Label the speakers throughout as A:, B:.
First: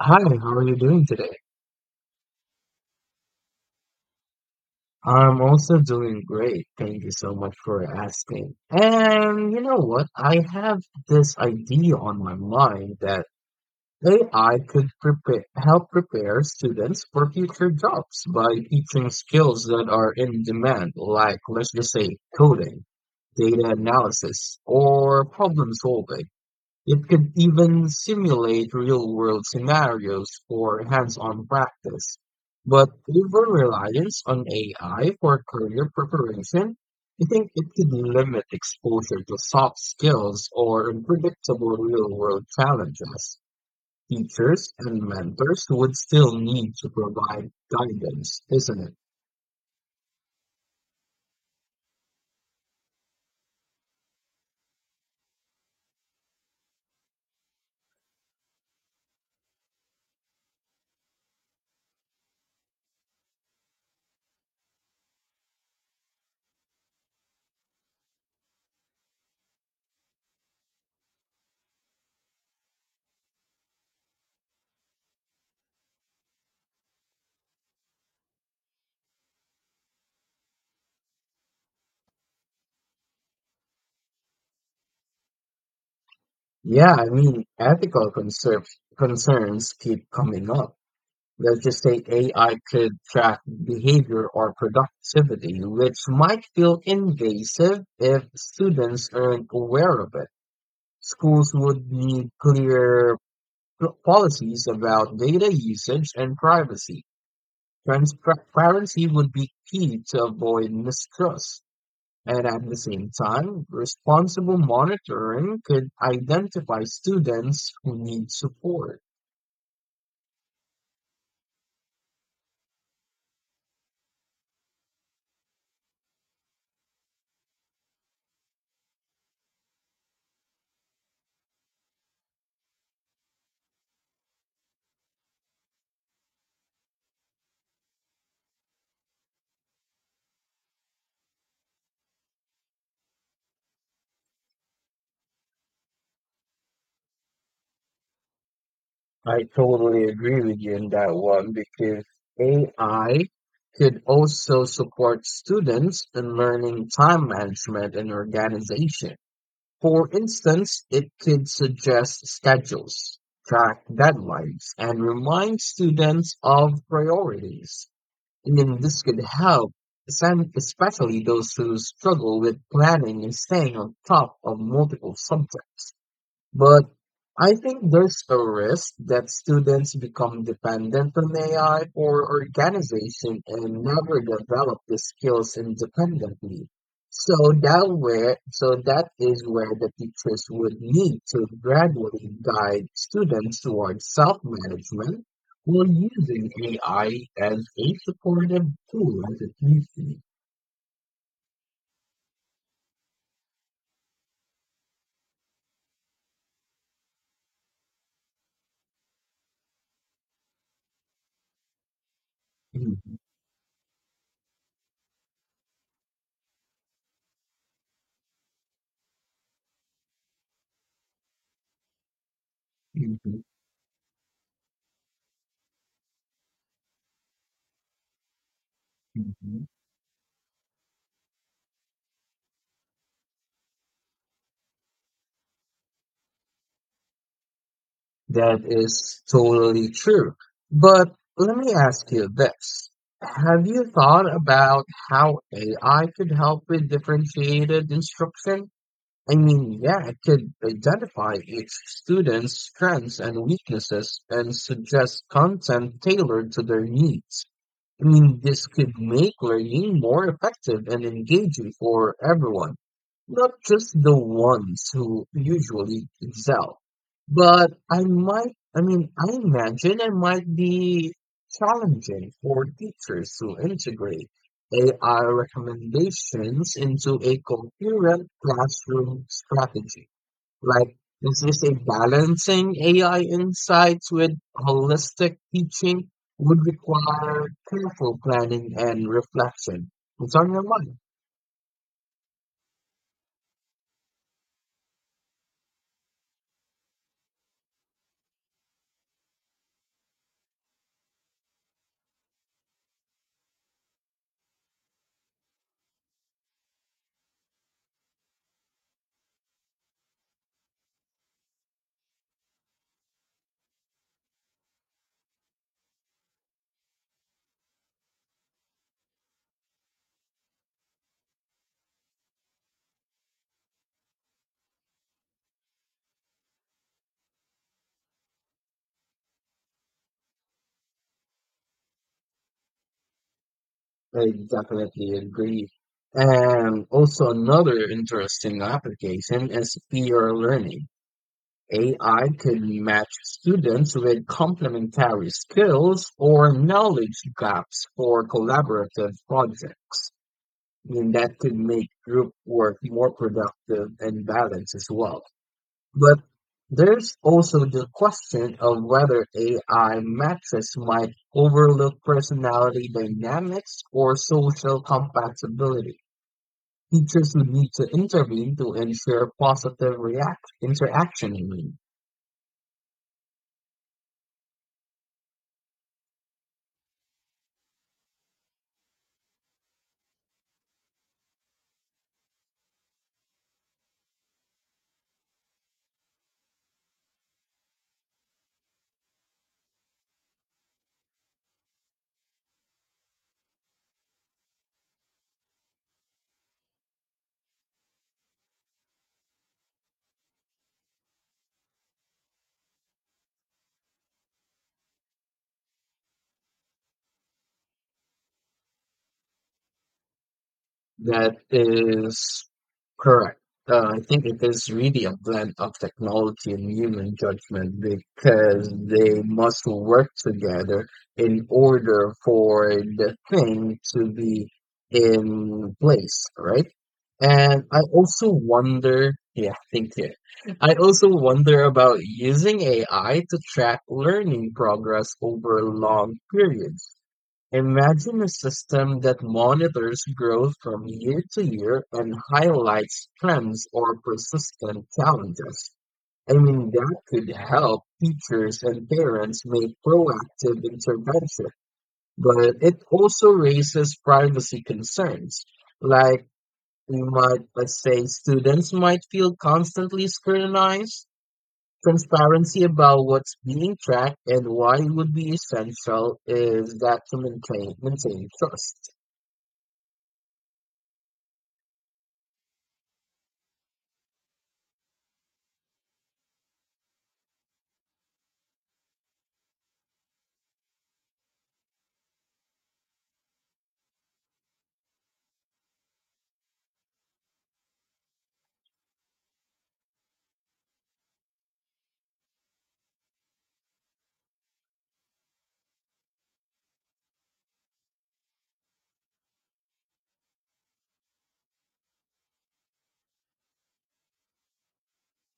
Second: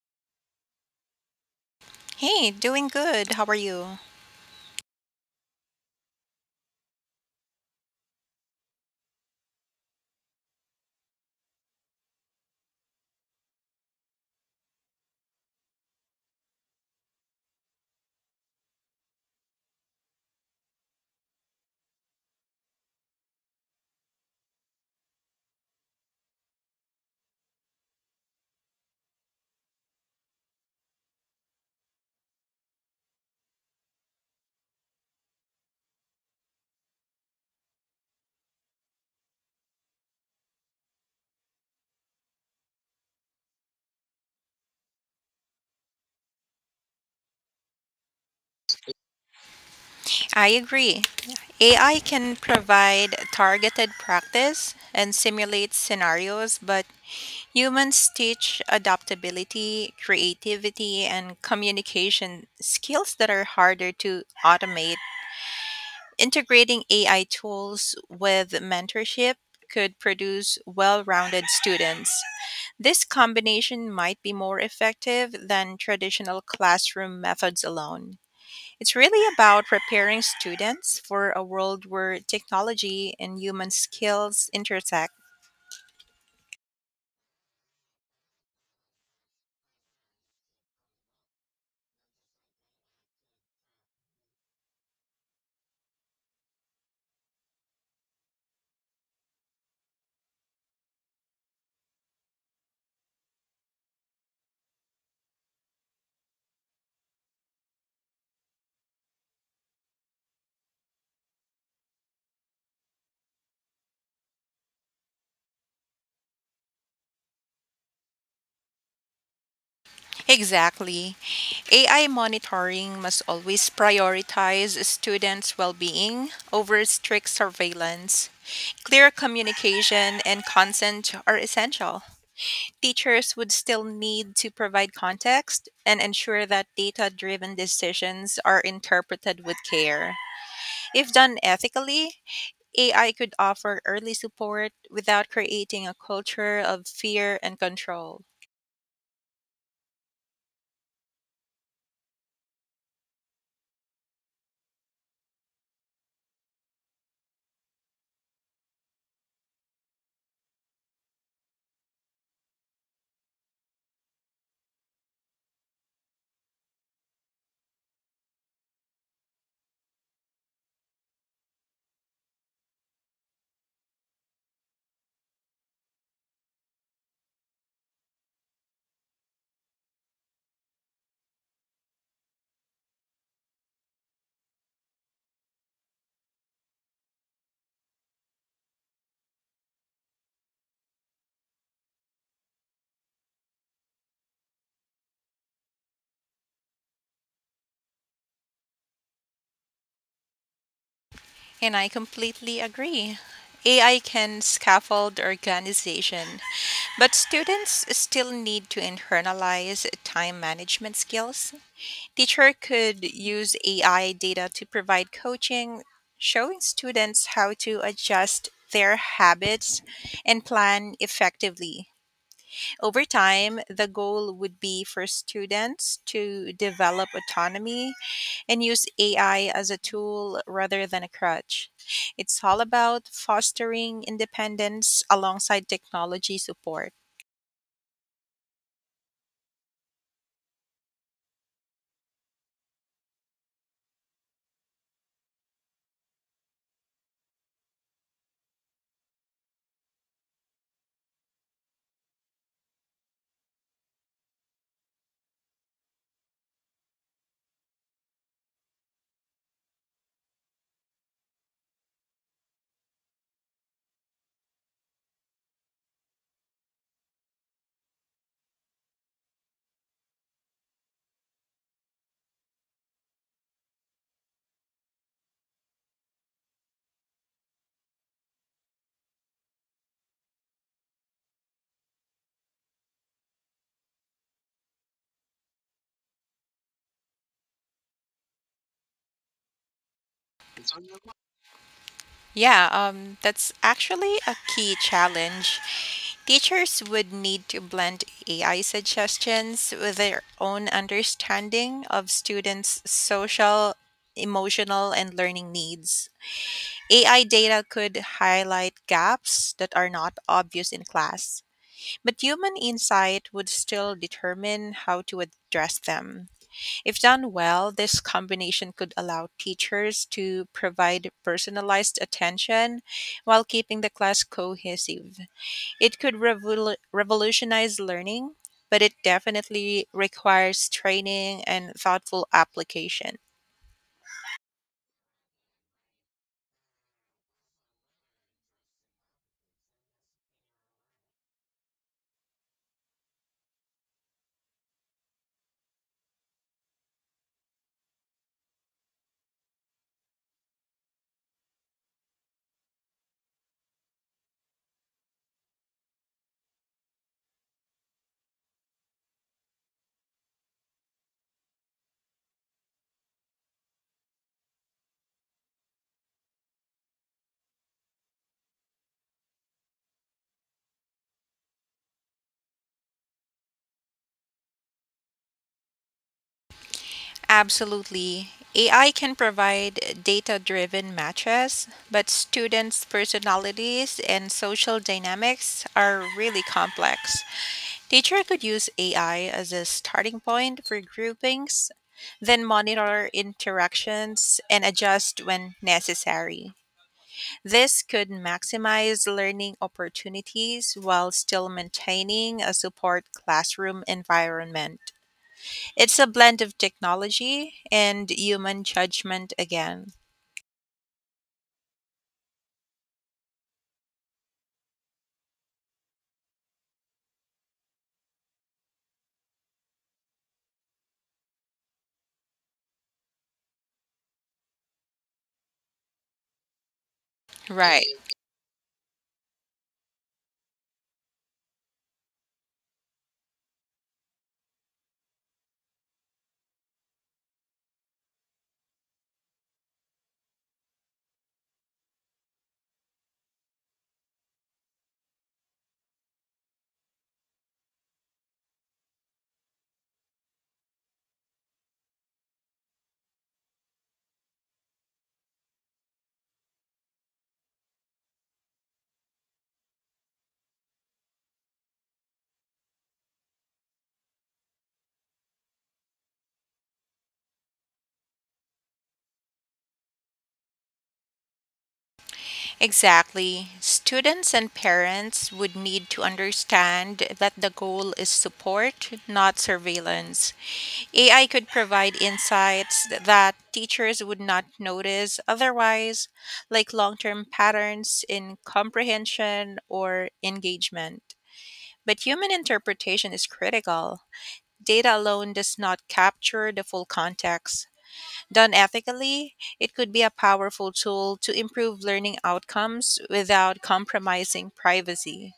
A: Hi, how are you doing today?
B: Hey, doing good. How are you?
A: I'm also doing great. Thank you so much for asking. And you know what? I have this idea on my mind that AI could help prepare students for future jobs by teaching skills that are in demand, like let's just say coding, data analysis, or problem solving. It could even simulate real-world scenarios for hands-on practice. But over-reliance on AI for career preparation, I think it could limit exposure to soft skills or unpredictable real-world challenges. Teachers and mentors would still need to provide guidance, isn't it?
B: I agree. AI can provide targeted practice and simulate scenarios, but humans teach adaptability, creativity, and communication skills that are harder to automate. Integrating AI tools with mentorship could produce well rounded students. This combination might be more effective than traditional classroom methods alone. It's really about preparing students for a world where technology and human skills intersect.
A: Yeah, I mean, ethical concerns keep coming up. Let's just say AI could track behavior or productivity, which might feel invasive if students aren't aware of it. Schools would need clear policies about data usage and privacy. Transparency would be key to avoid mistrust. And at the same time, responsible monitoring could identify students who need support.
B: Exactly. AI monitoring must always prioritize students' well being over strict surveillance. Clear communication and consent are essential. Teachers would still need to provide context and ensure that data driven decisions are interpreted with care. If done ethically, AI could offer early support without creating a culture of fear and control.
A: I totally agree with you in that one because AI could also support students in learning time management and organization. For instance, it could suggest schedules, track deadlines, and remind students of priorities. And then this could help, especially those who struggle with planning and staying on top of multiple subjects. But I think there's a risk that students become dependent on AI or organization and never develop the skills independently. So that is where the teachers would need to gradually guide students towards self-management while using AI as a supportive tool as it used to be.
B: And I completely agree. AI can scaffold organization, but students still need to internalize time management skills. Teacher could
A: Mhm,
B: use AI data to provide coaching, showing students how to adjust their habits and plan effectively. Over
A: mhm,
B: time, the goal would be for students to develop autonomy and use AI
A: mhm.
B: as a tool rather than a crutch. It's all about fostering independence alongside technology support.
A: That is totally true. But let me ask you this. Have you thought about how AI could help with differentiated instruction? I mean, yeah, it could identify each student's strengths and weaknesses and suggest content tailored to their needs. I mean, this could make learning more effective and engaging for everyone, not just the ones who usually excel. But I imagine it might be challenging for teachers to integrate AI recommendations into a coherent classroom strategy. Like, is this a balancing AI insights with holistic teaching would require careful planning and reflection. It's on your mind.
B: Yeah, that's actually a key challenge. Teachers would need to blend AI suggestions with their own understanding of students' social, emotional, and learning needs. AI data could highlight gaps that are not obvious in class, but human insight would still determine how to address them. If done well, this combination could allow teachers to provide personalized attention while keeping the class cohesive. It could revolutionize learning, but it definitely requires training and thoughtful application.
A: I definitely agree. And also another interesting application is peer learning. AI could match students with complementary skills or knowledge gaps for collaborative projects. I mean, that could make group work more productive and balanced as well. But there's also the question of whether AI metrics might overlook personality dynamics or social compatibility. Teachers would need to intervene to ensure positive react interaction. I mean.
B: Absolutely. AI can provide data driven matches, but students' personalities and social dynamics are really complex. Teacher could use AI as a starting point for groupings, then monitor interactions and adjust when necessary. This could maximize learning opportunities while still maintaining a support classroom environment. It's a blend of technology and human judgment again.
A: That is correct. I think it is really a blend of technology and human judgment because they must work together in order for the thing to be in place, right? And I
B: Right.
A: also wonder, yeah, thank you. I also wonder about using AI to track learning progress over long periods. Imagine a system that monitors growth from year to year and highlights trends or persistent challenges. I mean, that could help teachers and parents make proactive intervention, but it also raises privacy concerns. Like, let's say, students might feel constantly scrutinized. Transparency about what's being tracked and why would be essential is that to maintain trust.
B: Mhm. Exactly. Students and parents would need to understand that the goal is support, not surveillance. AI could provide insights that teachers would not notice otherwise, like long term patterns in comprehension or engagement. But human interpretation is critical. Data alone does not capture the full context. Done ethically, it could be a powerful tool to improve learning outcomes without compromising privacy.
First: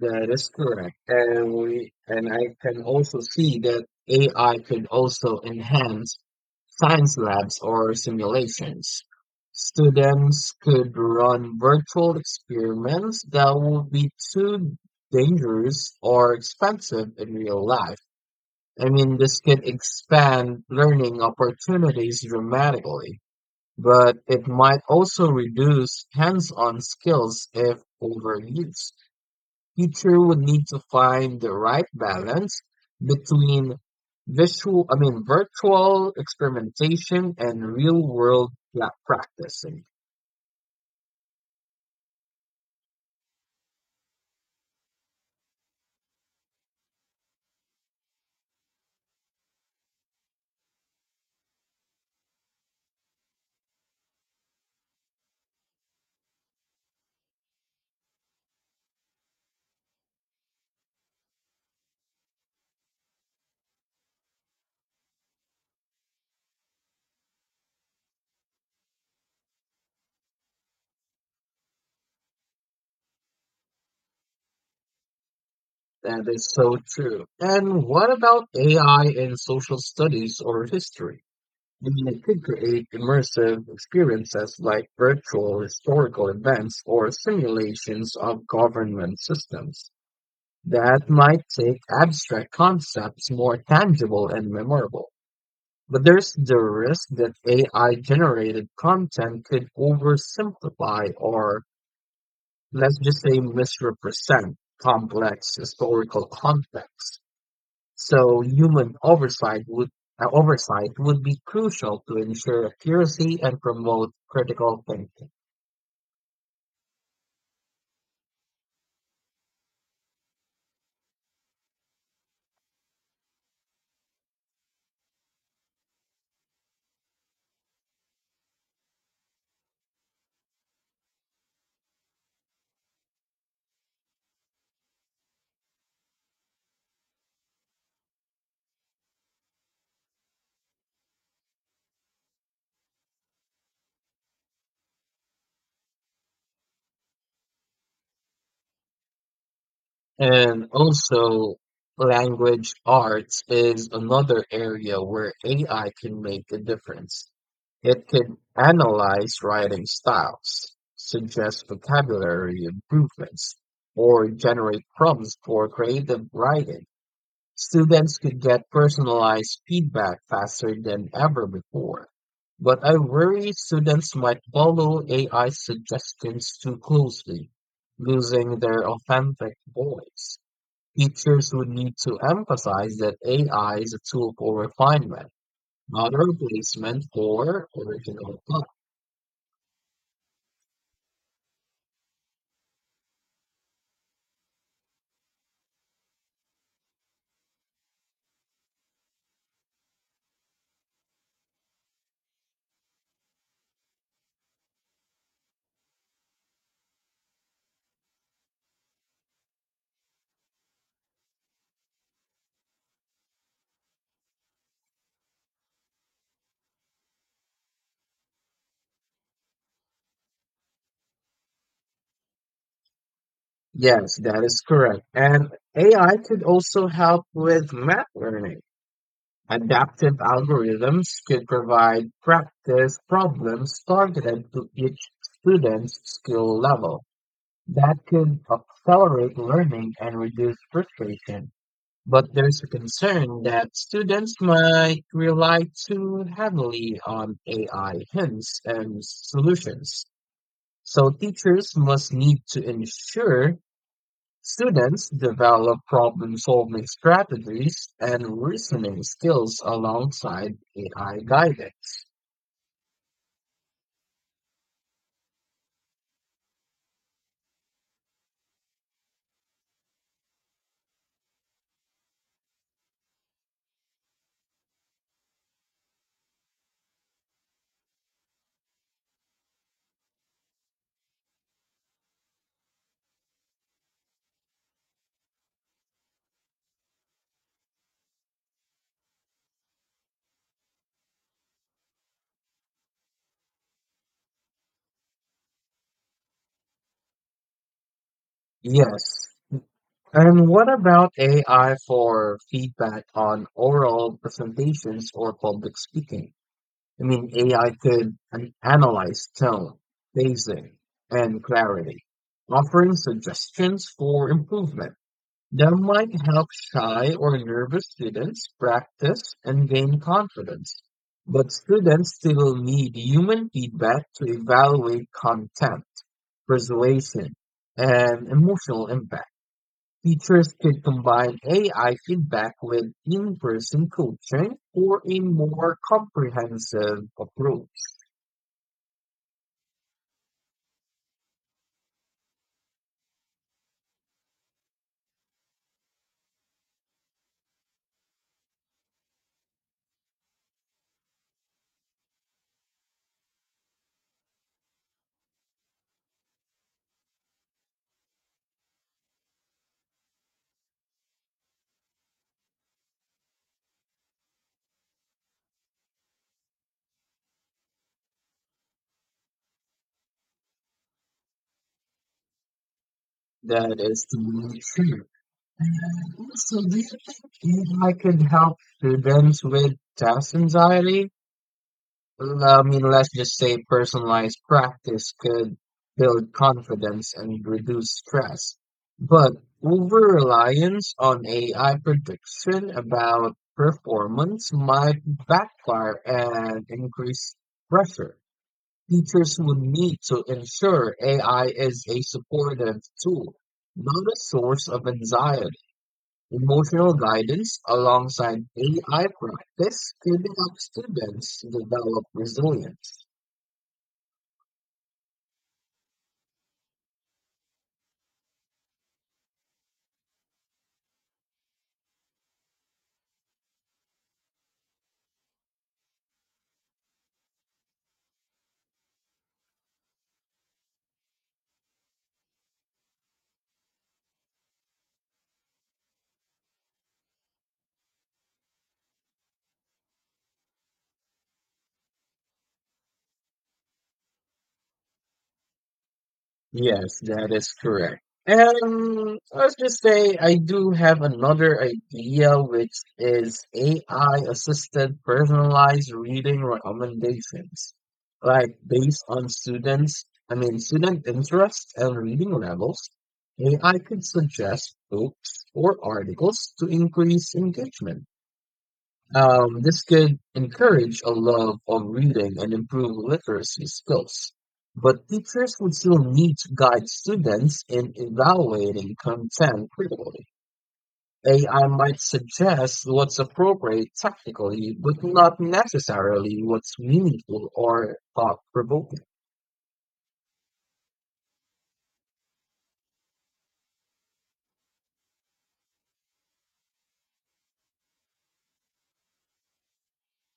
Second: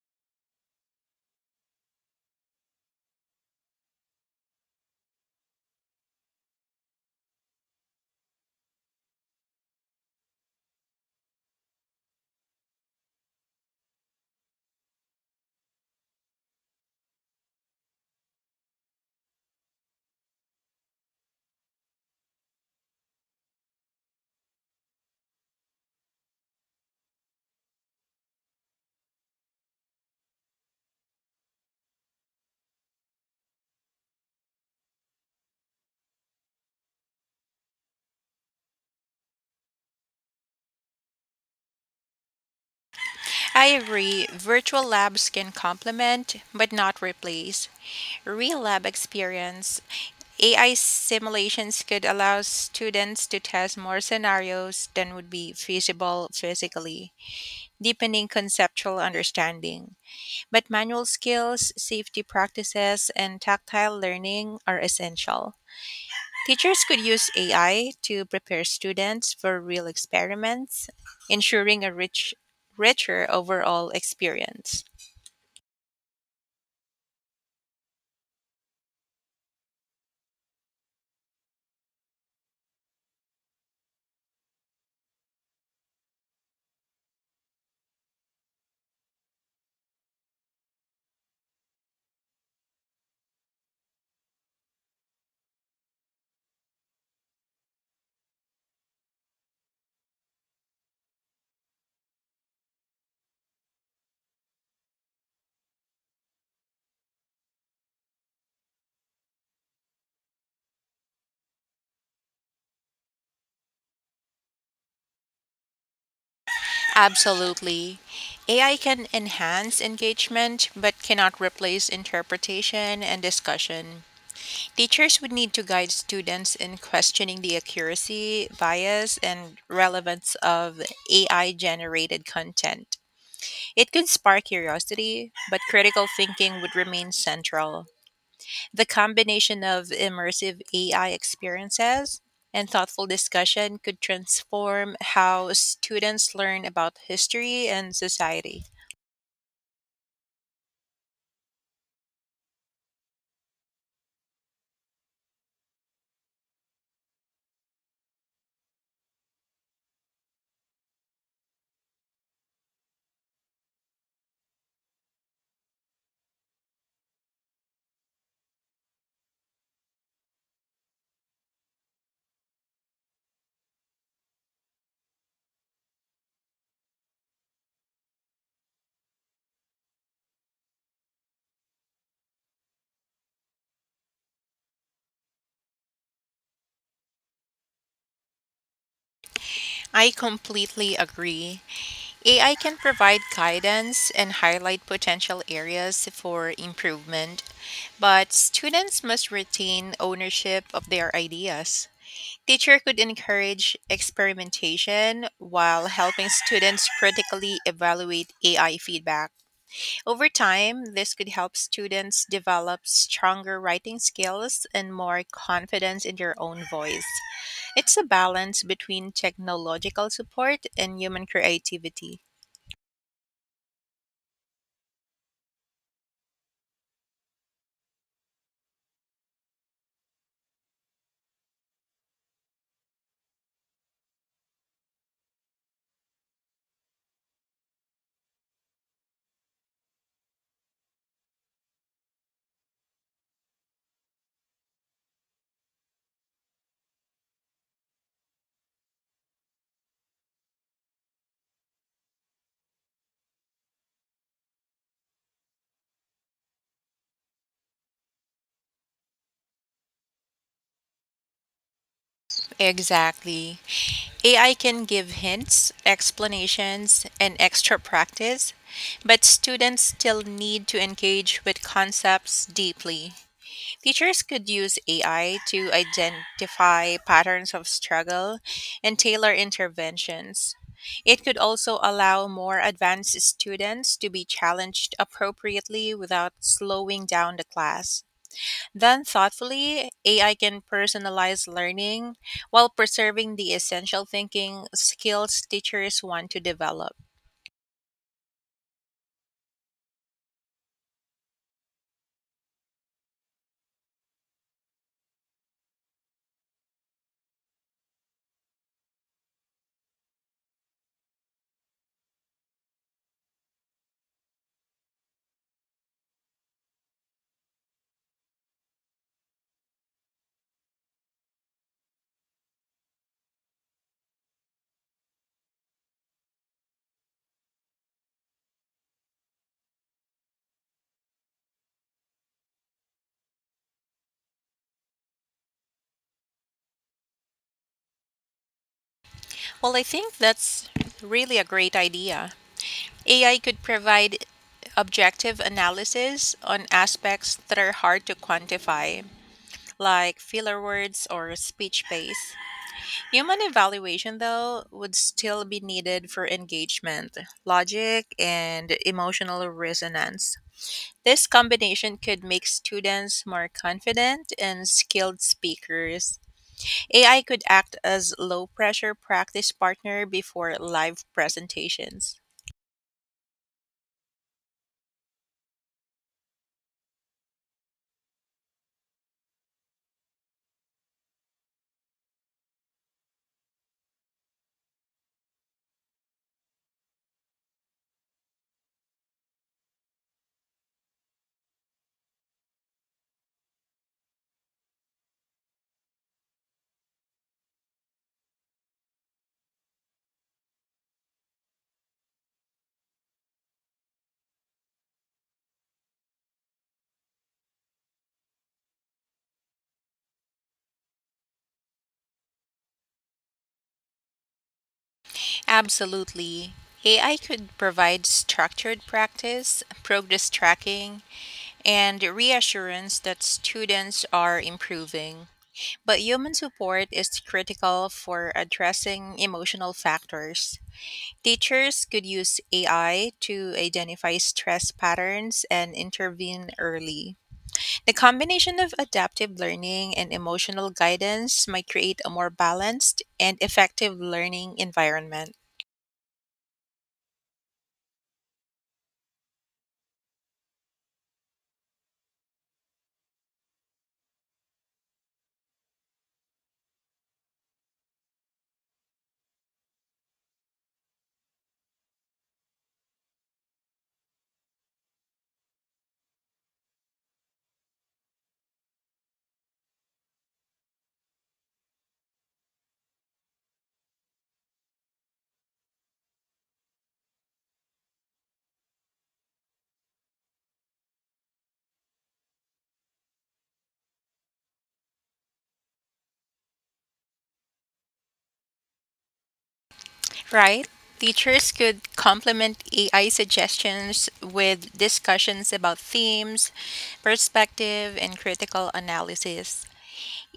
A: That is correct. And we and I can also see that AI could also enhance science labs or simulations. Students could run virtual experiments that would be too dangerous or expensive in real life. I mean, this could expand learning opportunities dramatically, but it might also reduce hands-on skills if overused teacher would need to find the right balance between virtual experimentation and real world lab practicing.
B: I agree, virtual labs can complement but not replace real lab experience. AI simulations could allow students to test more scenarios than would be feasible physically, deepening conceptual understanding. But manual skills, safety practices, and tactile learning are essential. Teachers could use AI to prepare students for real experiments, ensuring a rich, richer overall experience.
A: That is so true. And what about AI in social studies or history? I mean, it could create immersive experiences like virtual historical events or simulations of government systems that might take abstract concepts more tangible and memorable. But there's the risk that AI-generated content could oversimplify or, let's just say, misrepresent complex historical context. So human oversight would be crucial to ensure accuracy and promote critical thinking.
B: Absolutely. AI can enhance engagement but cannot replace interpretation and discussion. Teachers would need to guide students in questioning the accuracy, bias, and relevance of AI generated content. It could spark curiosity, but critical thinking would remain central. The combination of immersive AI experiences and thoughtful discussion could transform how students learn about history and society.
A: And also, language arts is another area where AI can make a difference. It can analyze writing styles, suggest vocabulary improvements, or generate prompts for creative writing. Students could get personalized feedback faster than ever before. But I worry students might follow AI suggestions too closely, losing their authentic voice. Teachers would need to emphasize that AI is a tool for refinement, not a replacement for original thought.
B: I completely agree. AI can provide guidance and highlight potential areas for improvement, but students must retain ownership of their ideas. Teacher could encourage experimentation while helping students critically evaluate AI feedback. Over time, this could help students develop stronger writing skills and more confidence in their own voice. It's a balance between technological support and human creativity.
A: Yes, that is correct. And AI could also help with math learning. Adaptive algorithms could provide practice problems targeted to each student's skill level. That could accelerate learning and reduce frustration. But there's a concern that students might rely too heavily on AI hints and solutions. So teachers must need to ensure students develop problem-solving strategies and reasoning skills alongside AI guidance.
B: Exactly. AI can give hints, explanations, and extra practice, but students still need to engage with concepts deeply. Teachers could use AI to identify patterns of struggle and tailor interventions. It could also allow more advanced students to be challenged appropriately without slowing down the class. Then, thoughtfully, AI can personalize learning while preserving the essential thinking skills teachers want to develop.
A: Yes. And what about AI for feedback on oral presentations or public speaking? I mean, AI could analyze tone, pacing, and clarity, offering suggestions for improvement that might help shy or nervous students practice and gain confidence. But students still need human feedback to evaluate content, persuasion, and emotional impact. Teachers could combine AI feedback with in person coaching for a more comprehensive approach.
B: Well, I think that's really a great idea. AI could provide objective analysis on aspects that are hard to quantify, like filler words or speech pace. Human evaluation, though, would still be needed for engagement, logic, and emotional resonance. This combination could make students more confident and skilled speakers. AI could act as low pressure practice partner before live presentations.
A: That is totally true. And also, do you think I could help students with test anxiety? Let's just say personalized practice could build confidence and reduce stress. But over reliance on AI prediction about performance might backfire and increase pressure. Teachers will need to ensure AI is a supportive tool, not a source of anxiety. Emotional guidance alongside AI practice can help students develop resilience.
B: Absolutely. AI could provide structured practice, progress tracking, and reassurance that students are improving. But human support is critical for addressing emotional factors. Teachers could use AI to identify stress patterns and intervene early. The combination of adaptive learning and emotional guidance might create a more balanced and effective learning environment.
A: Yes, that is correct. And let's just say I do have another idea, which is AI-assisted personalized reading recommendations, like based on student interest and reading levels. AI could suggest books or articles to increase engagement. This could encourage a love of reading and improve literacy skills. But teachers would still need to guide students in evaluating content critically. AI might suggest what's appropriate technically, but not necessarily what's meaningful or thought provoking.
B: Right. Teachers could complement AI suggestions with discussions about themes, perspective, and critical analysis.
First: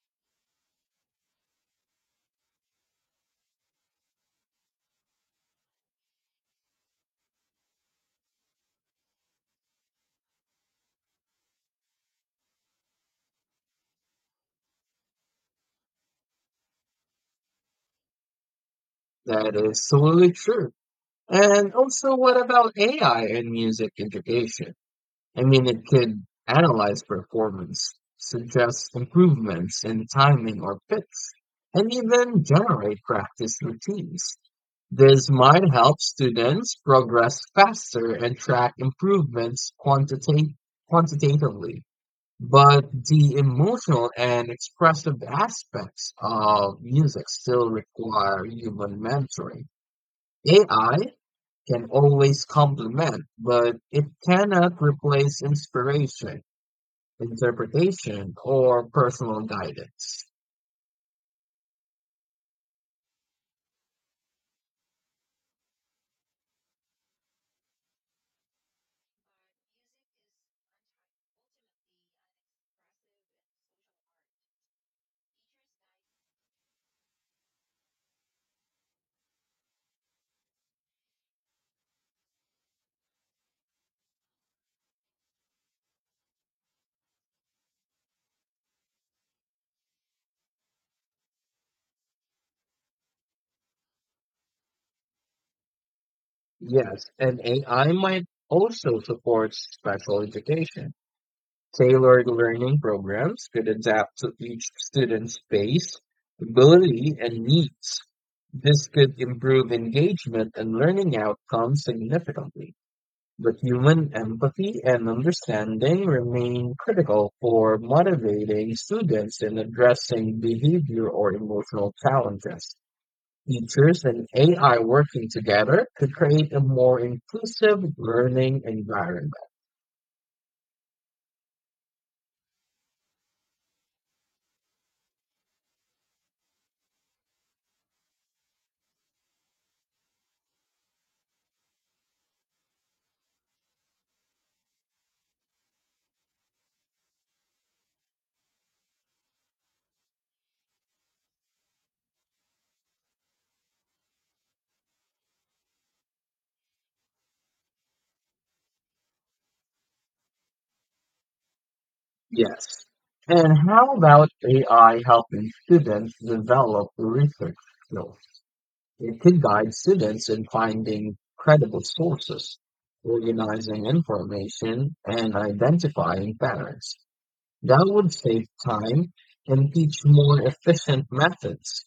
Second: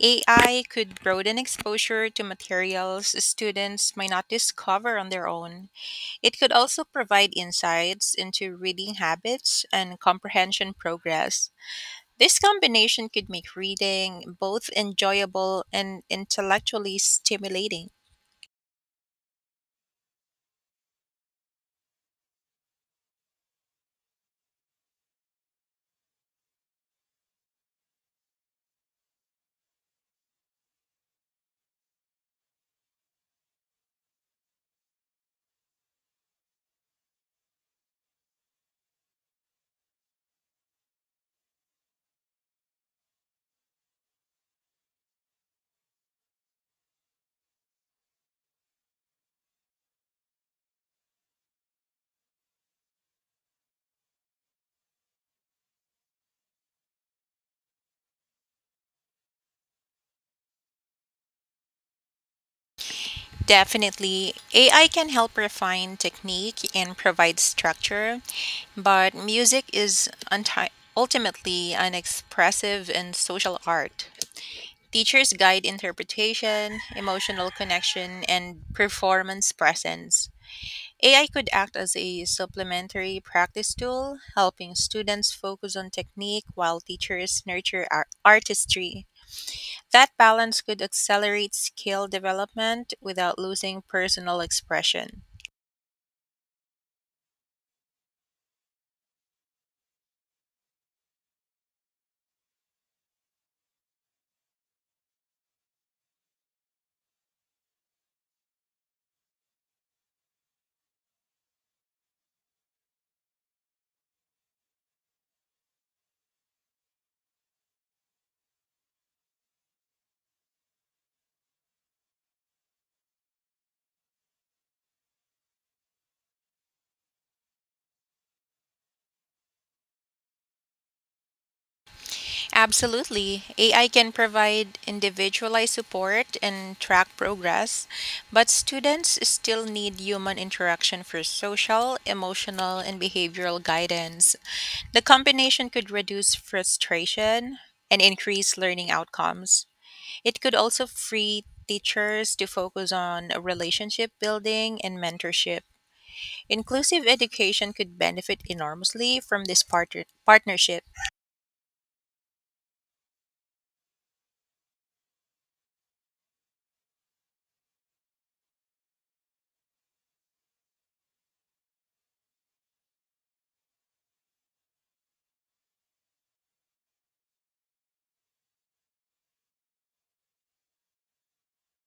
B: AI could broaden exposure to materials students might not discover on their own. It could also provide insights into reading habits and comprehension progress. This combination could make reading both enjoyable and intellectually stimulating.
A: That is totally true. And also, what about AI in music education? I mean, it could analyze performance, suggest improvements in timing or pitch, and even generate practice routines. This might help students progress faster and track improvements quantitatively. But the emotional and expressive aspects of music still require human mentoring. AI can always complement, but it cannot replace inspiration interpretation, or personal guidance.
B: Definitely, AI can help refine technique and provide structure, but music is ultimately an expressive and social art. Teachers guide interpretation, emotional connection, and performance presence. AI could act as a supplementary practice tool, helping students focus on technique while teachers nurture artistry. That balance could accelerate skill development without losing personal expression.
A: Yes, and AI might also support special education. Tailored learning programs could adapt to each student's pace, ability, and needs. This could improve engagement and learning outcomes significantly. But human empathy and understanding remain critical for motivating students in addressing behavior or emotional challenges. Teachers and AI working together could create a more inclusive learning environment.
B: Absolutely. AI can provide individualized support and track progress, but students still need human interaction for social, emotional, and behavioral guidance. The combination could reduce frustration and increase learning outcomes. It could also free teachers to focus on relationship building and mentorship. Inclusive education could benefit enormously from this partnership.
A: Yes. And how about AI helping students develop research skills? It could guide students in finding credible sources, organizing information, and identifying patterns. That would save time and teach more efficient methods.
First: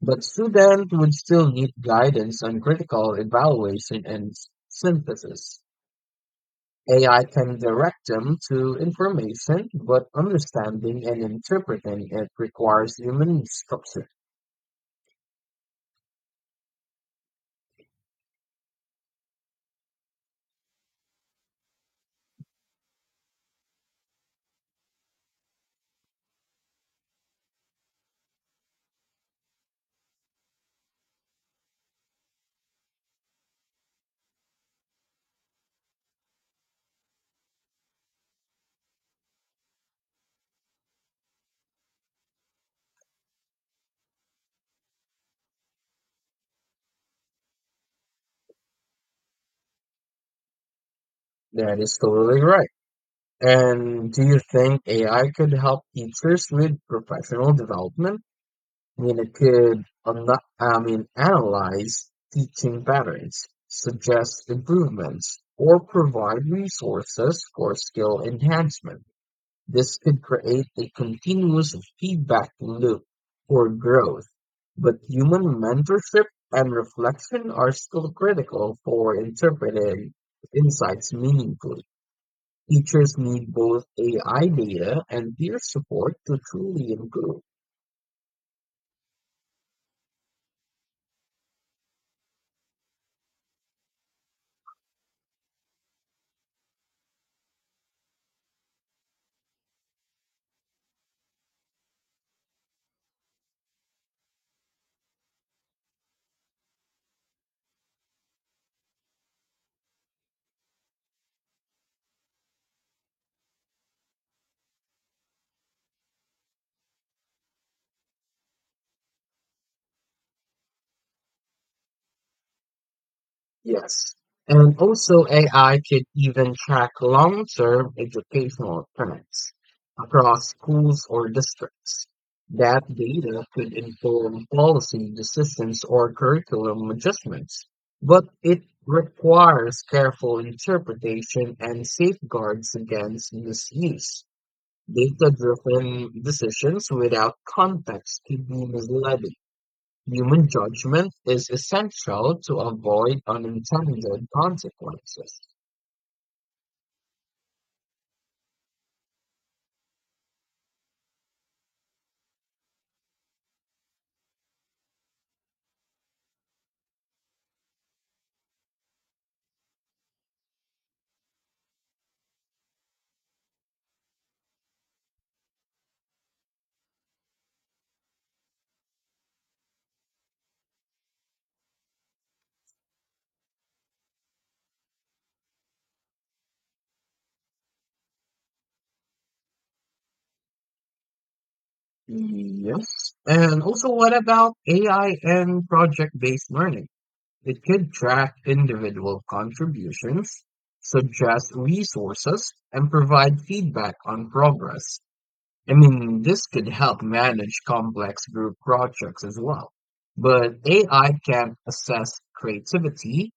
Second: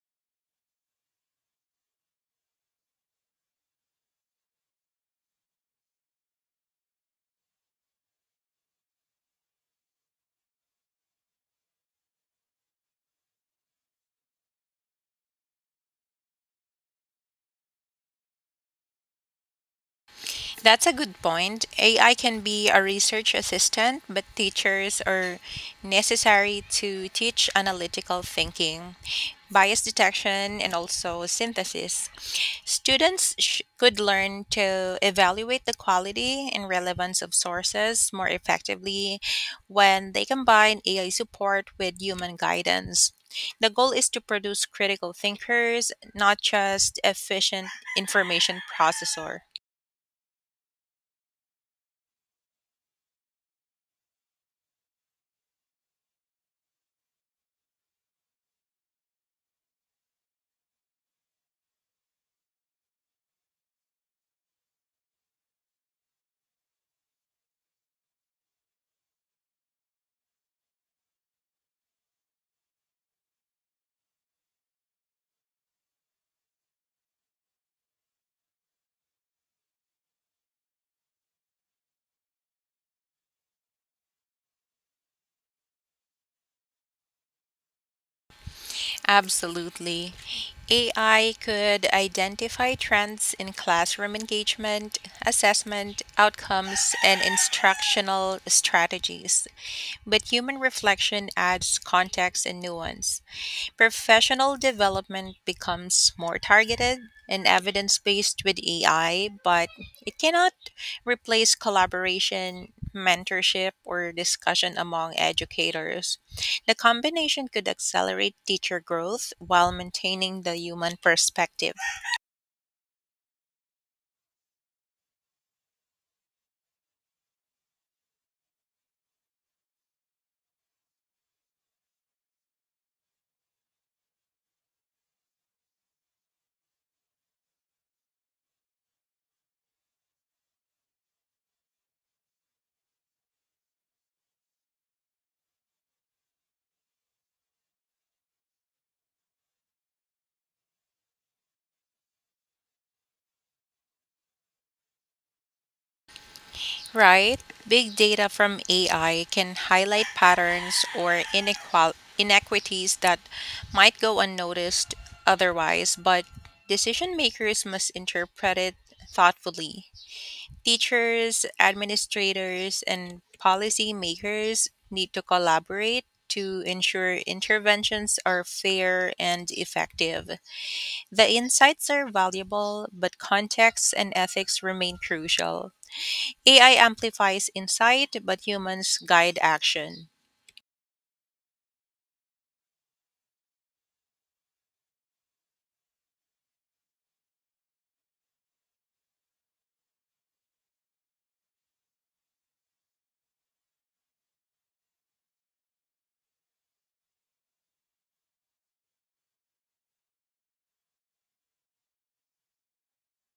A: But students would still need guidance on critical evaluation and synthesis. AI can direct them to information, but understanding and interpreting it requires human structure.
B: That's a good point. AI can be a research assistant, but teachers are necessary to teach analytical thinking, bias detection, and also synthesis. Students could learn to evaluate the quality and relevance of sources more effectively when they combine AI support with human guidance. The goal is to produce critical thinkers, not just efficient information processor.
A: That is totally right. And do you think AI could help teachers with professional development? I mean, analyze teaching patterns, suggest improvements, or provide resources for skill enhancement. This could create a continuous feedback loop for growth, but human mentorship and reflection are still critical for interpreting insights meaningfully. Teachers need both AI data and peer support to truly improve.
B: Absolutely. AI could identify trends in classroom engagement, assessment, outcomes, and instructional strategies. But human reflection adds context and nuance. Professional development becomes more targeted and evidence based with AI, but it cannot replace collaboration, mentorship, or discussion among educators. The combination could accelerate teacher growth while maintaining the human perspective.
A: Yes. And also AI could even track long-term educational trends across schools or districts. That data could inform policy decisions or curriculum adjustments, but it requires careful interpretation and safeguards against misuse. Data-driven decisions without context could be misleading. Human judgment is essential to avoid unintended consequences.
B: Right. Big data from AI can highlight patterns or inequities that might go unnoticed otherwise, but decision makers must interpret it thoughtfully. Teachers, administrators, and policy makers need to collaborate to ensure interventions are fair and effective. The insights are valuable, but context and ethics remain crucial. AI amplifies insight, but humans guide action.
A: Yes. And also, what about AI and project based learning? It could track individual contributions, suggest resources, and provide feedback on progress. I mean, this could help manage complex group projects as well. But AI can't assess creativity,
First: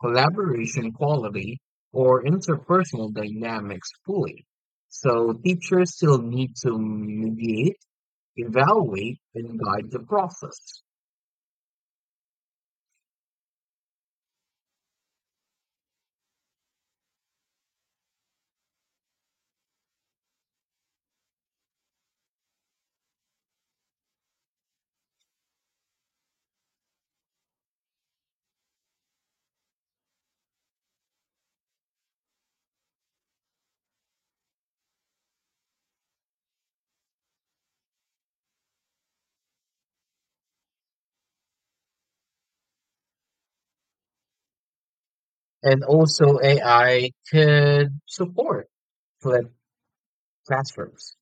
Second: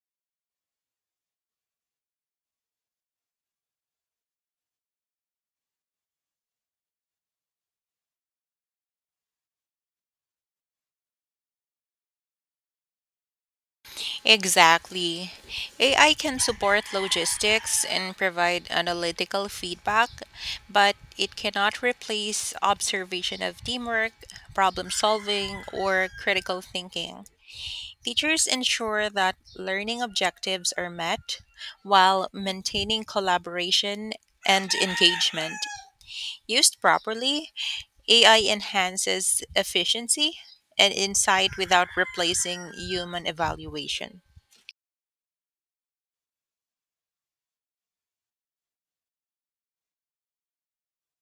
A: collaboration quality, or interpersonal dynamics fully. So teachers still need to mediate, evaluate, and guide the process.
B: Exactly. AI can support logistics and provide analytical feedback, but it cannot replace observation of teamwork, problem solving, or critical thinking. Teachers ensure that learning objectives are met while maintaining collaboration and engagement. Used properly, AI enhances efficiency and insight without replacing human evaluation.
A: And also AI could support flipped classrooms.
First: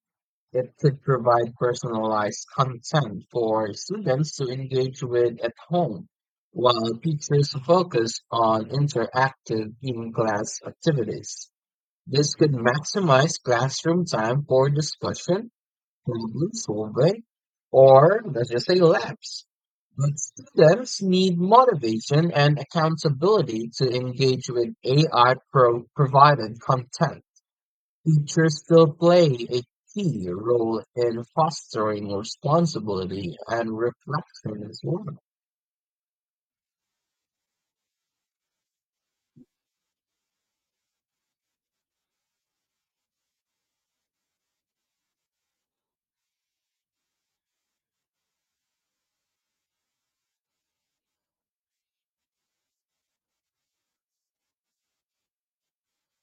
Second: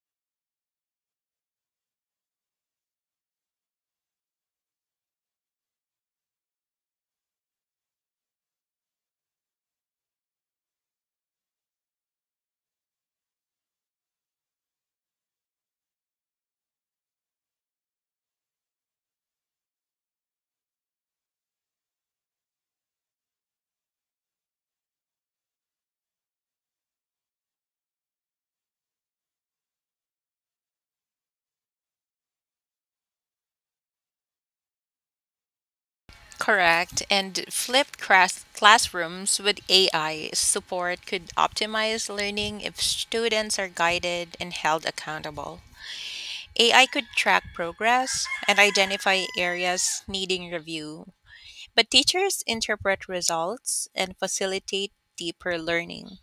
A: It could provide personalized content for students to engage with at home, while teachers focus on interactive in-class activities. This could maximize classroom time for discussion, problem solving, or let's just say labs. But students need motivation and accountability to engage with AI provided content. Teachers still play a key role in fostering responsibility and reflection as well.
B: Correct. And flipped classrooms with AI support could optimize learning if students are guided and held accountable. AI could track progress and identify areas needing review, but teachers interpret results and facilitate deeper learning.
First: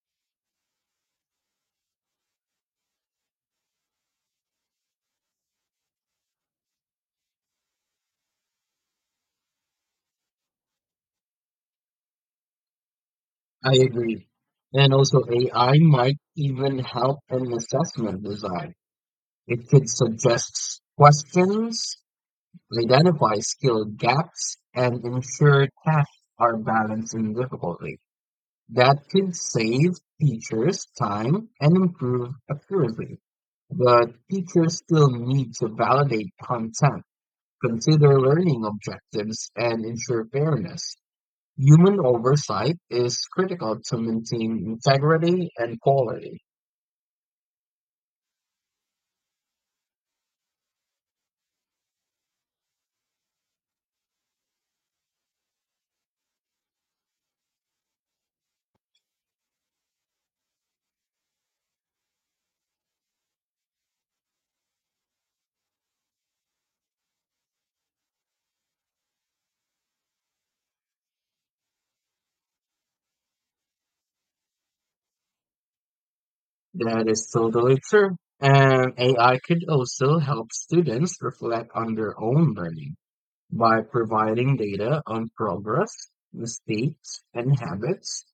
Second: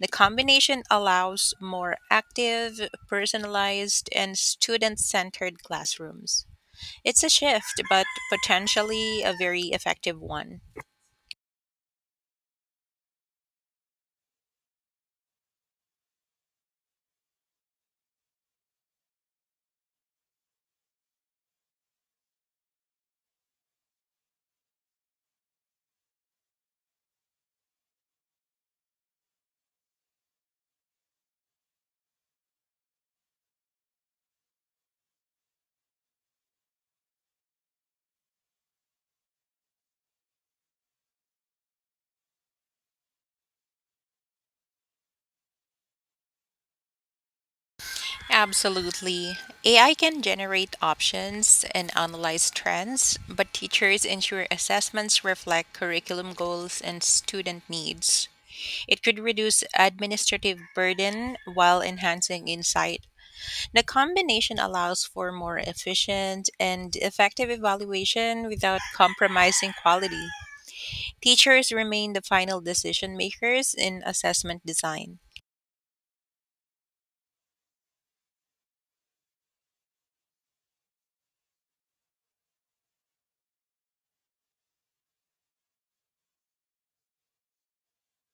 B: The combination allows more active, personalized, and student centered classrooms. It's a shift, but potentially a very effective one.
A: I agree. And also, AI might even help in assessment design. It could suggest questions, identify skill gaps, and ensure tasks are balanced and difficulty. That could save teachers time and improve accuracy. But teachers still need to validate content Consider learning objectives and ensure fairness. Human oversight is critical to maintain integrity and quality.
B: Absolutely. AI can generate options and analyze trends, but teachers ensure assessments reflect curriculum goals and student needs. It could reduce administrative burden while enhancing insight. The combination allows for more efficient and effective evaluation without compromising quality. Teachers remain the final decision makers in assessment design.
A: That is totally true. And AI could also help students reflect on their own learning by providing data on progress, mistakes, and habits.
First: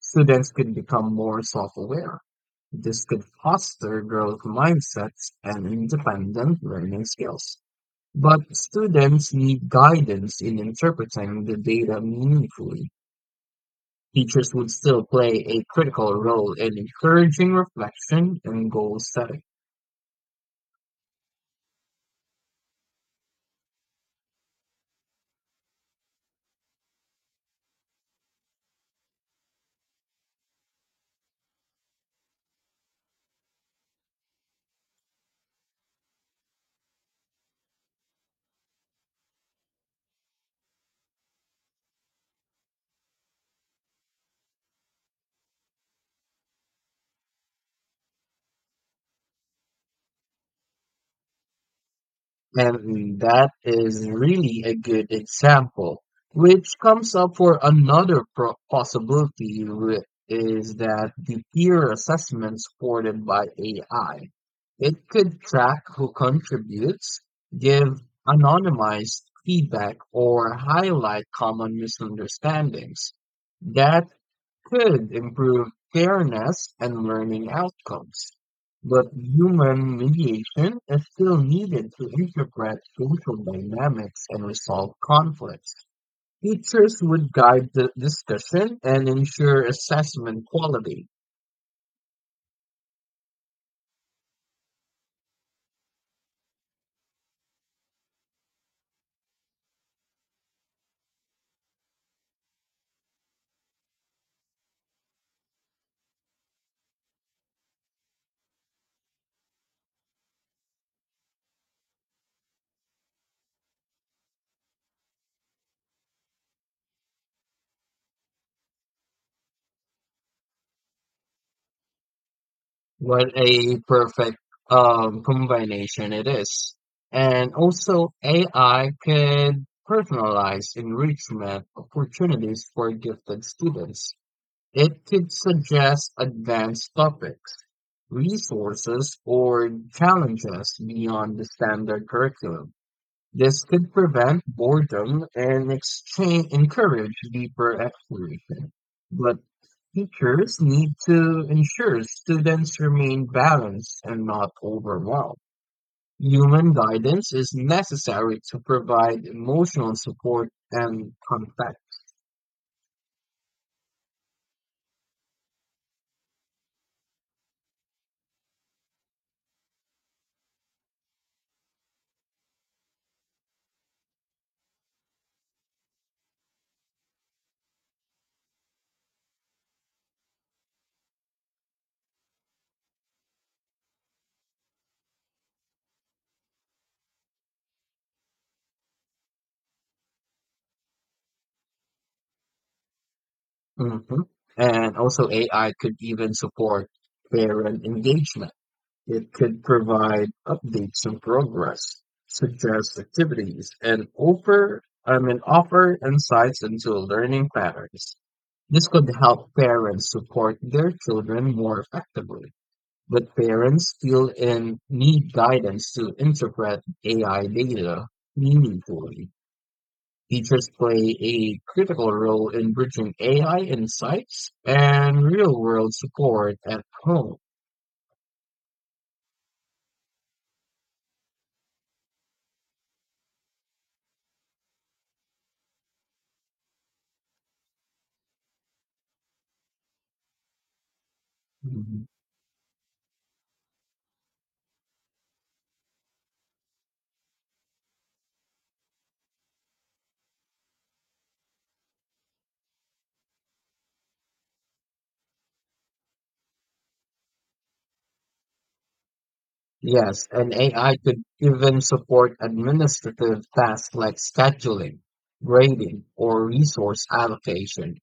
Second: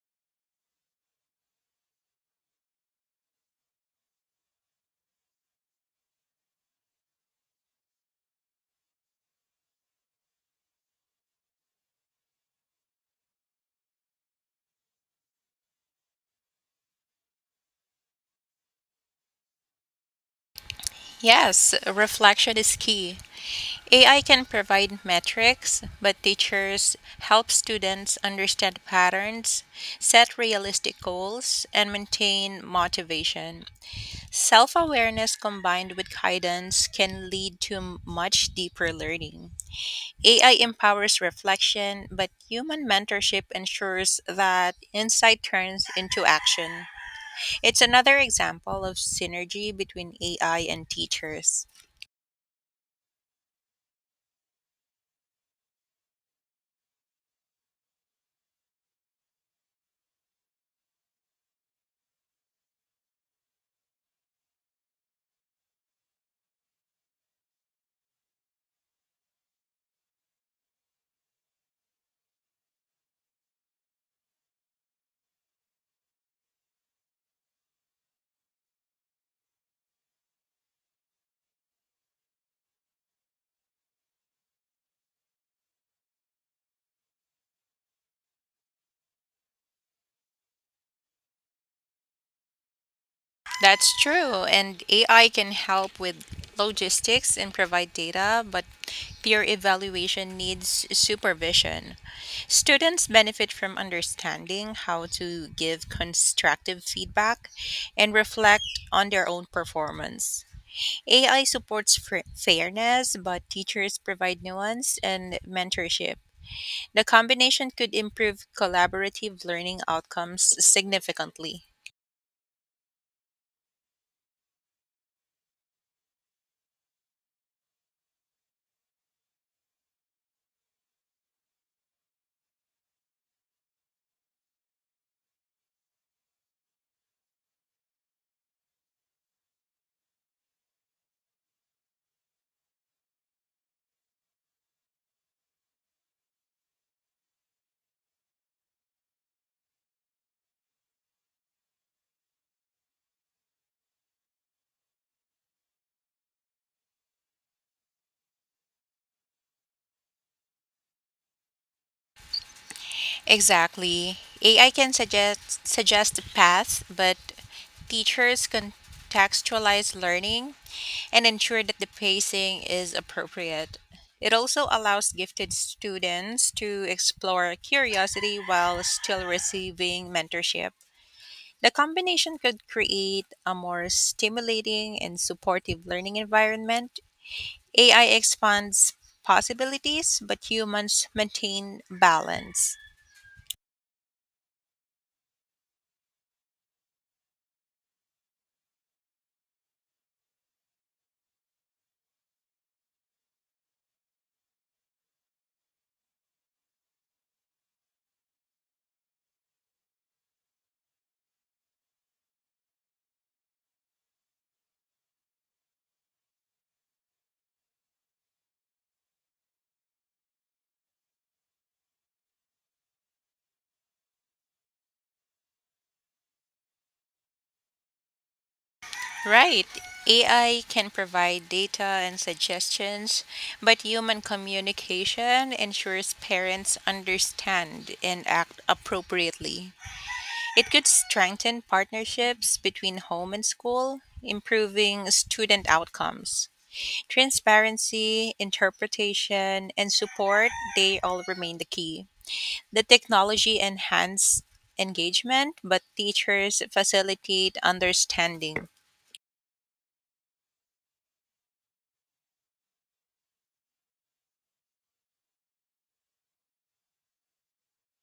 A: Students could become more self-aware. This could foster growth mindsets and independent learning skills. But students need guidance in interpreting the data meaningfully. Teachers would still play a critical role in encouraging reflection and goal setting.
B: Yes, reflection is key. AI can provide metrics, but teachers help students understand patterns, set realistic goals, and maintain motivation. Self awareness combined with guidance can lead to much deeper learning. AI empowers reflection, but human mentorship ensures that insight turns into action. It's another example of synergy between AI and teachers.
A: And that is really a good example, which comes up for another possibility is that the peer assessment supported by AI. It could track who contributes, give anonymized feedback, or highlight common misunderstandings. That could improve fairness and learning outcomes, but human mediation is still needed to interpret social dynamics and resolve conflicts. Teachers would guide the discussion and ensure assessment quality.
B: That's true. And AI can help with logistics and provide data, but peer evaluation needs supervision. Students benefit from understanding how to give constructive feedback and reflect on their own performance. AI supports fairness, but teachers provide nuance and mentorship. The combination could improve collaborative learning outcomes significantly.
A: What a perfect combination it is. And also, AI could personalize enrichment opportunities for gifted students. It could suggest advanced topics, resources, or challenges beyond the standard curriculum. This could prevent boredom and exchange, encourage deeper exploration. But teachers need to ensure students remain balanced and not overwhelmed. Human guidance is necessary to provide emotional support and context.
B: Exactly. AI can suggest paths, but teachers contextualize learning and ensure that the pacing is appropriate. It also allows gifted students to explore curiosity while still receiving mentorship. The combination could create a more stimulating and supportive learning environment. AI expands possibilities, but humans maintain balance.
A: hmm And also, AI could even support parent engagement. It could provide updates on progress, suggest activities, and offer insights into learning patterns. This could help parents support their children more effectively. But parents still in need guidance to interpret AI data meaningfully. Teachers play a critical role in bridging AI insights and real-world support at home.
B: Right. AI can provide data and suggestions, but human communication ensures parents understand and act appropriately. It could strengthen
A: Mhm.
B: partnerships between home and school, improving student outcomes. Transparency, interpretation, and support, they all remain the key. The technology enhance engagement, but teachers facilitate understanding.
A: Yes, and AI could even support administrative tasks like scheduling, grading, or resource allocation.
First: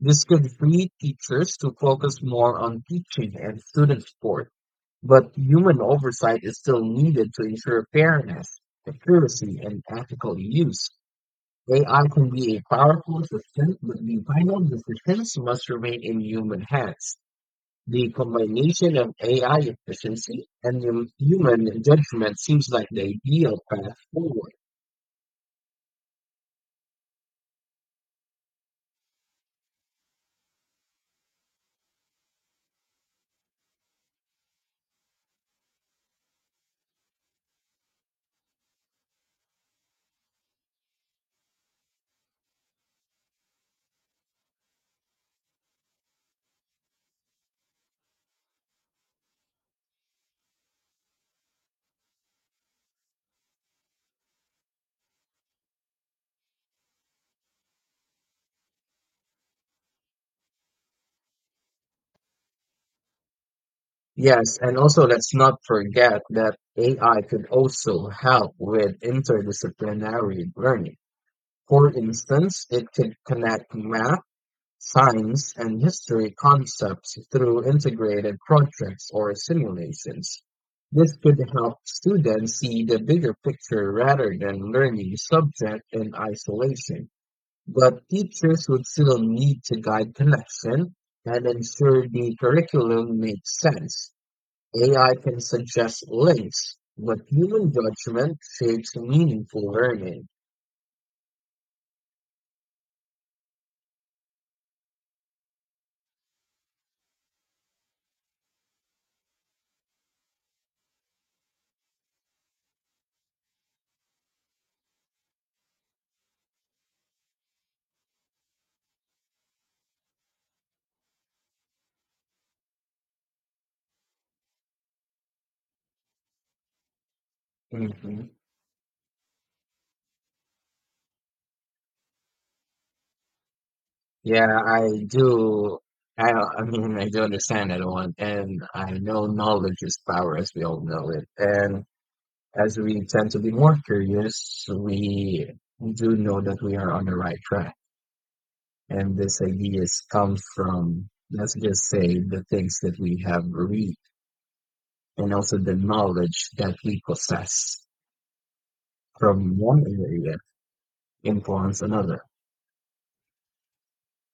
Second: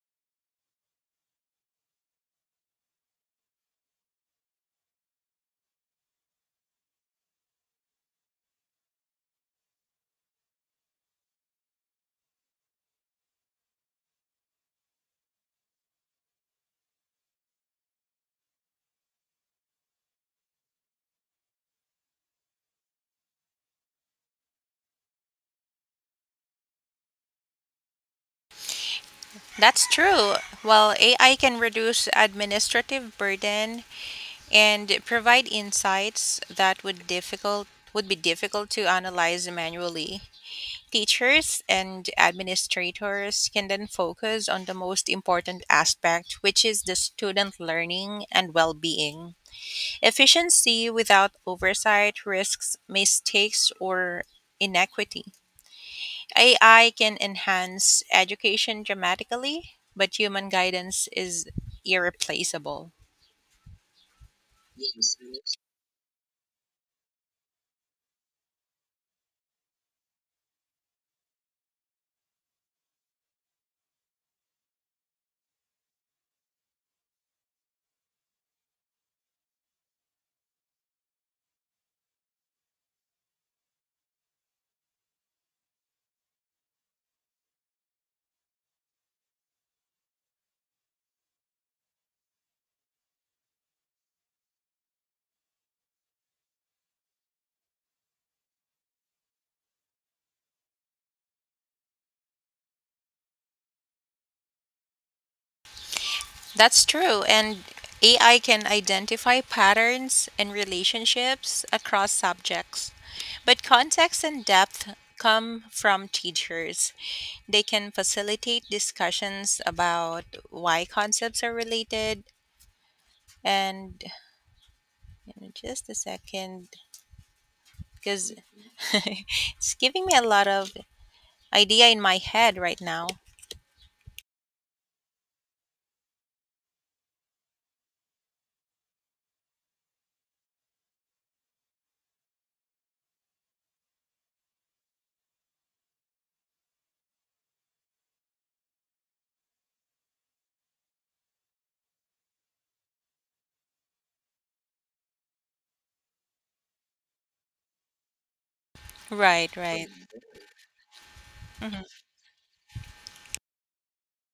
A: This could free teachers to focus more on teaching and student support, but human oversight is still needed to ensure fairness, accuracy, and ethical use. AI can be a powerful assistant, but the final decisions must remain in human hands. The combination of AI efficiency and human judgment seems like the ideal path forward.
B: That's true. While AI can reduce administrative burden and provide insights that would be difficult to analyze manually. Teachers and administrators can then focus on the most important aspect, which is the student learning and well being. Efficiency without oversight risks mistakes or inequity. AI can enhance education dramatically, but human guidance is irreplaceable.
A: Yes, and also let's not forget that AI could also help with interdisciplinary learning. For instance, it could connect math, science and history concepts through integrated projects or simulations. This could help students see the bigger picture rather than learning subject in isolation. But teachers would still need to guide connection and ensure the curriculum makes sense. AI can suggest links, but human judgment shapes meaningful learning.
B: That's true. And AI can identify patterns and relationships across subjects. But context and depth come from teachers. They can facilitate discussions about why concepts are related. And give me just a second,
A: Mhm.
B: because it's giving me a lot of idea in my head right now.
A: Yeah, I do. I do understand that one, and I know knowledge is power, as we all know it. And as we tend to be more curious, we do know that we are on the right track. And this ideas come from, let's just say, the things that we have read, and also the knowledge that we possess
B: Right,
A: from one
B: right.
A: area influence another.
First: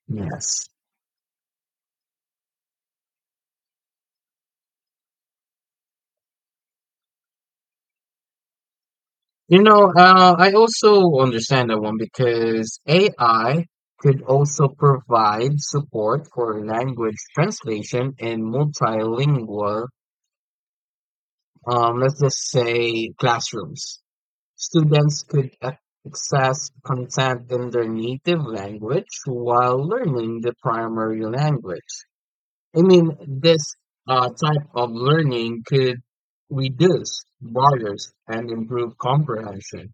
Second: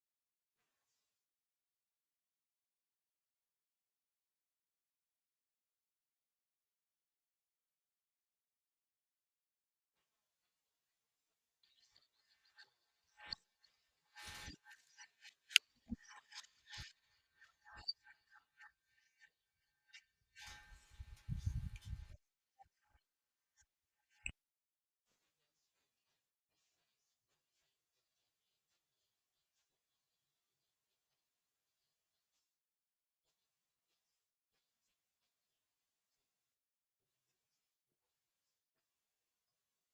A: Yes. You know, I also understand that one because AI could also provide support for language translation in multilingual, let's just say, classrooms. Students could access content in their native language while learning the primary language. I mean, this type of learning could reduce barriers and improve comprehension,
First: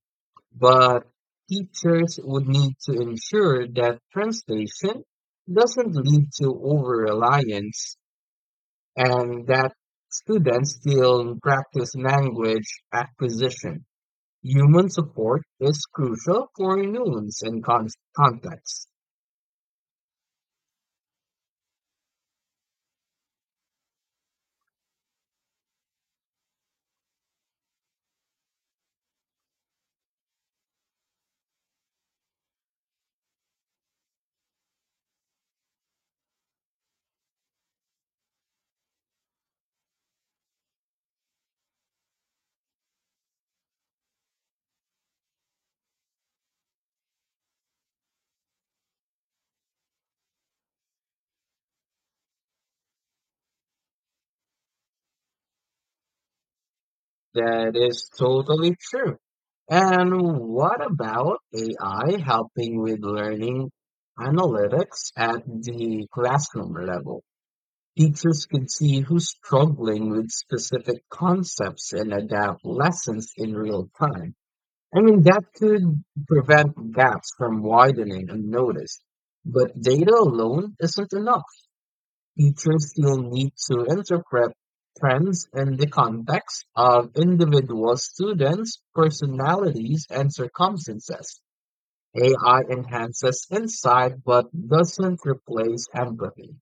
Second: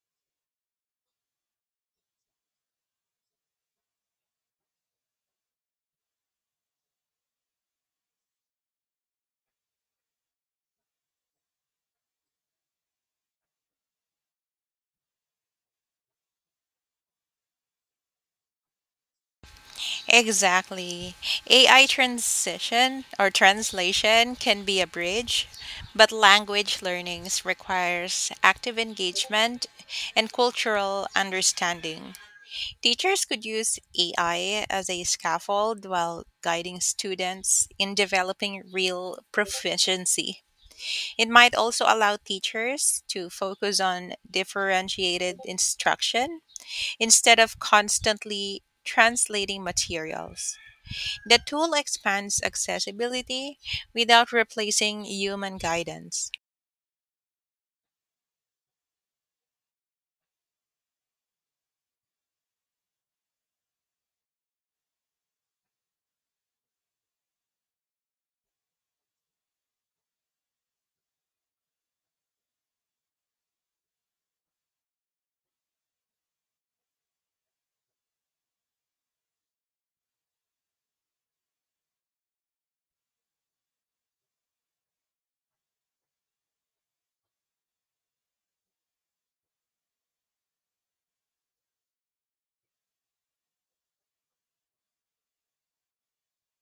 A: but teachers would need to ensure that translation doesn't lead to over-reliance and that students still practice language acquisition. Human support is crucial for nuance and context.
B: Exactly. AI transition or translation can be a bridge, but language learnings requires active engagement and cultural understanding. Teachers could use AI as a scaffold while guiding students in developing real proficiency. It might also allow teachers to focus on differentiated instruction instead of constantly translating materials. The tool expands accessibility without replacing human guidance.
A: That is totally true. And what about AI helping with learning analytics at the classroom level? Teachers can see who's struggling with specific concepts and adapt lessons in real time. I mean, that could prevent gaps from widening unnoticed. But data alone isn't enough. Teachers still need to interpret trends in the context of individual students, personalities, and circumstances. AI enhances insight but doesn't replace empathy.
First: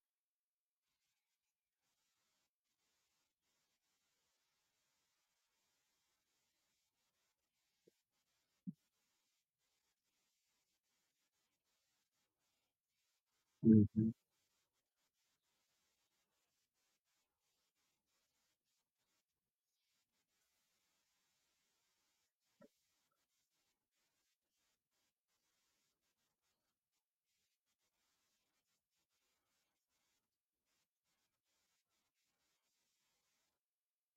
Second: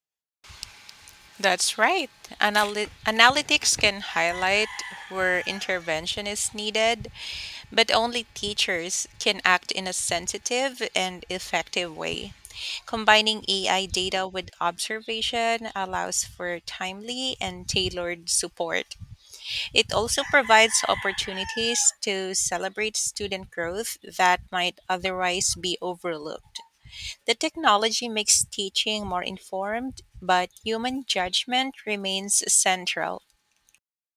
B: That's right. Analytics can highlight where intervention is needed, but only teachers can act in a sensitive and effective way. Combining AI
A: Mhm.
B: data with observation allows for timely and tailored support. It also provides opportunities to celebrate student growth that might otherwise be overlooked. The technology makes teaching more informed, but human judgment remains central.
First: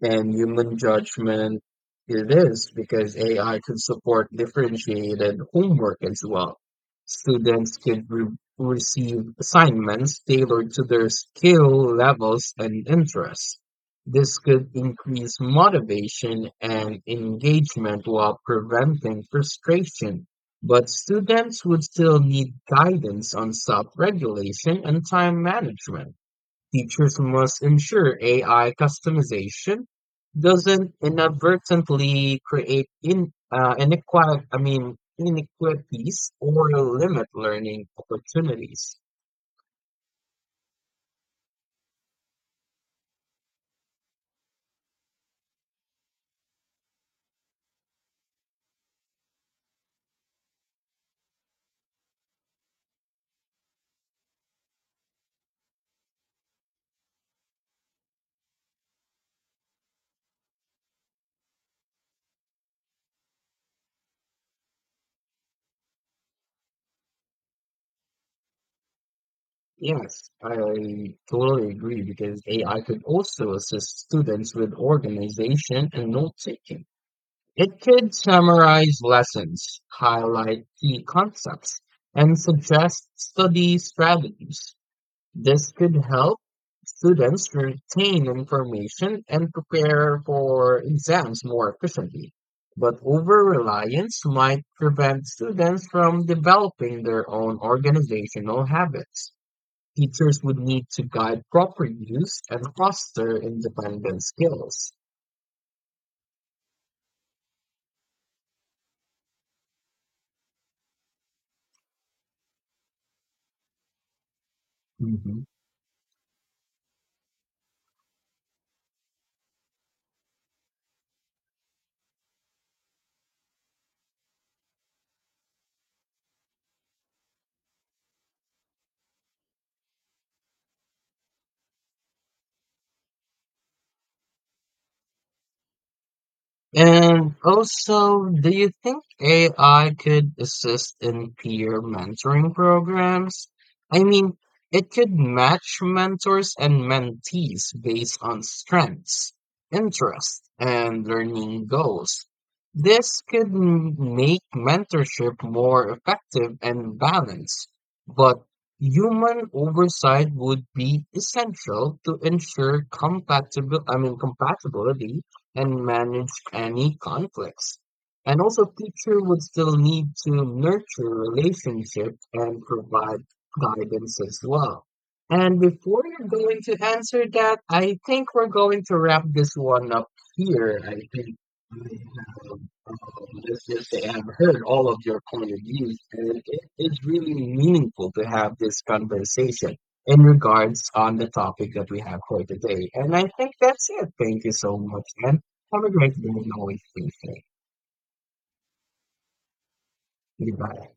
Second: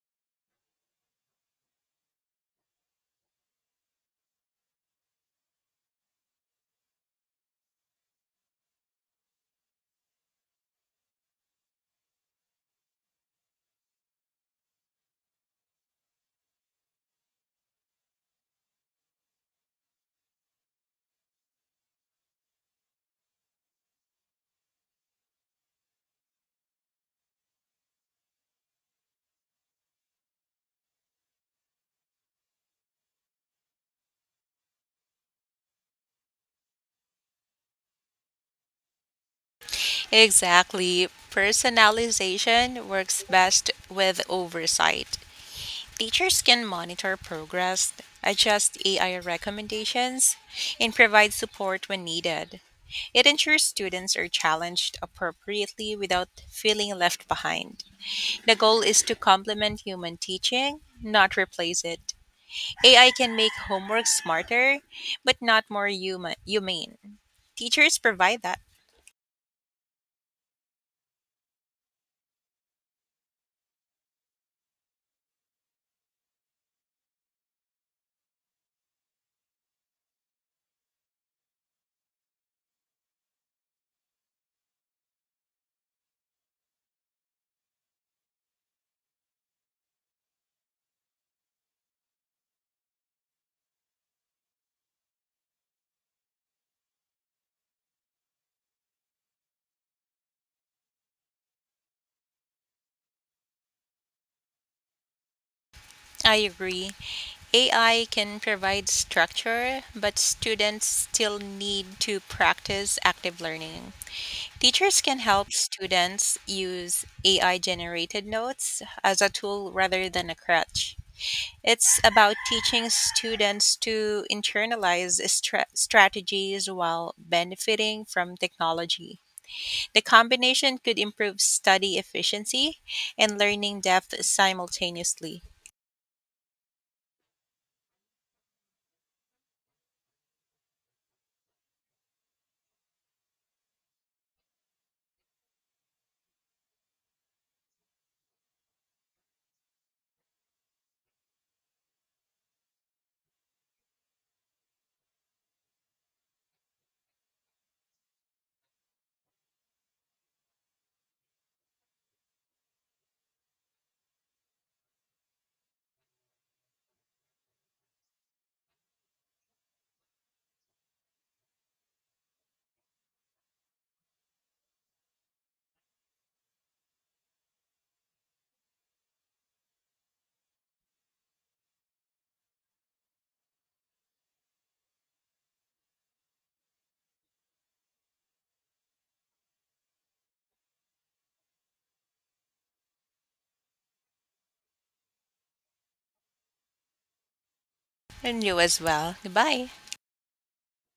A: And human judgment it is, because AI could support differentiated homework as well. Students could re receive assignments tailored to their skill levels and interests. This could increase motivation and engagement while preventing frustration. But students would still need guidance on self-regulation and time management. Teachers must ensure AI customization doesn't inadvertently create in inequality, I mean inequities or limit learning opportunities.
B: Exactly. Personalization works best with oversight. Teachers can monitor progress, adjust AI recommendations, and provide support when needed. It ensures students are challenged appropriately without feeling left behind. The goal is to complement human teaching, not replace it. AI can make homework smarter, but not more human humane. Teachers provide that.
A: Yes, I totally agree because AI could also assist students with organization and note taking. It could summarize lessons, highlight key concepts, and suggest study strategies. This could help students retain information and prepare for exams more efficiently. But over-reliance might prevent students from developing their own organizational habits. Teachers would need to guide proper use and foster independent skills.
B: I agree. AI can provide structure, but students still need to practice active learning. Teachers can
A: Mhm.
B: help students use AI generated notes as a tool rather than a crutch. It's about teaching students to internalize strategies while benefiting from technology. The combination could improve study efficiency and learning depth simultaneously.
A: And also, do you think AI could assist in peer mentoring programs? I mean, it could match mentors and mentees based on strengths, interests, and learning goals. This could make mentorship more effective and balanced, but human oversight would be essential to ensure compatibility and managed any conflicts. And also, teacher would still need to nurture relationships and provide guidance as well. And before you're going to answer that, I think we're going to wrap this one up here. I think I have, let's just say, I've heard all of your point of views, and it is really meaningful to have this conversation in regards on the topic that we have for today. And I think that's it. Thank you so much, and have a great day and always stay safe.
B: And you as well. Goodbye.
A: Goodbye.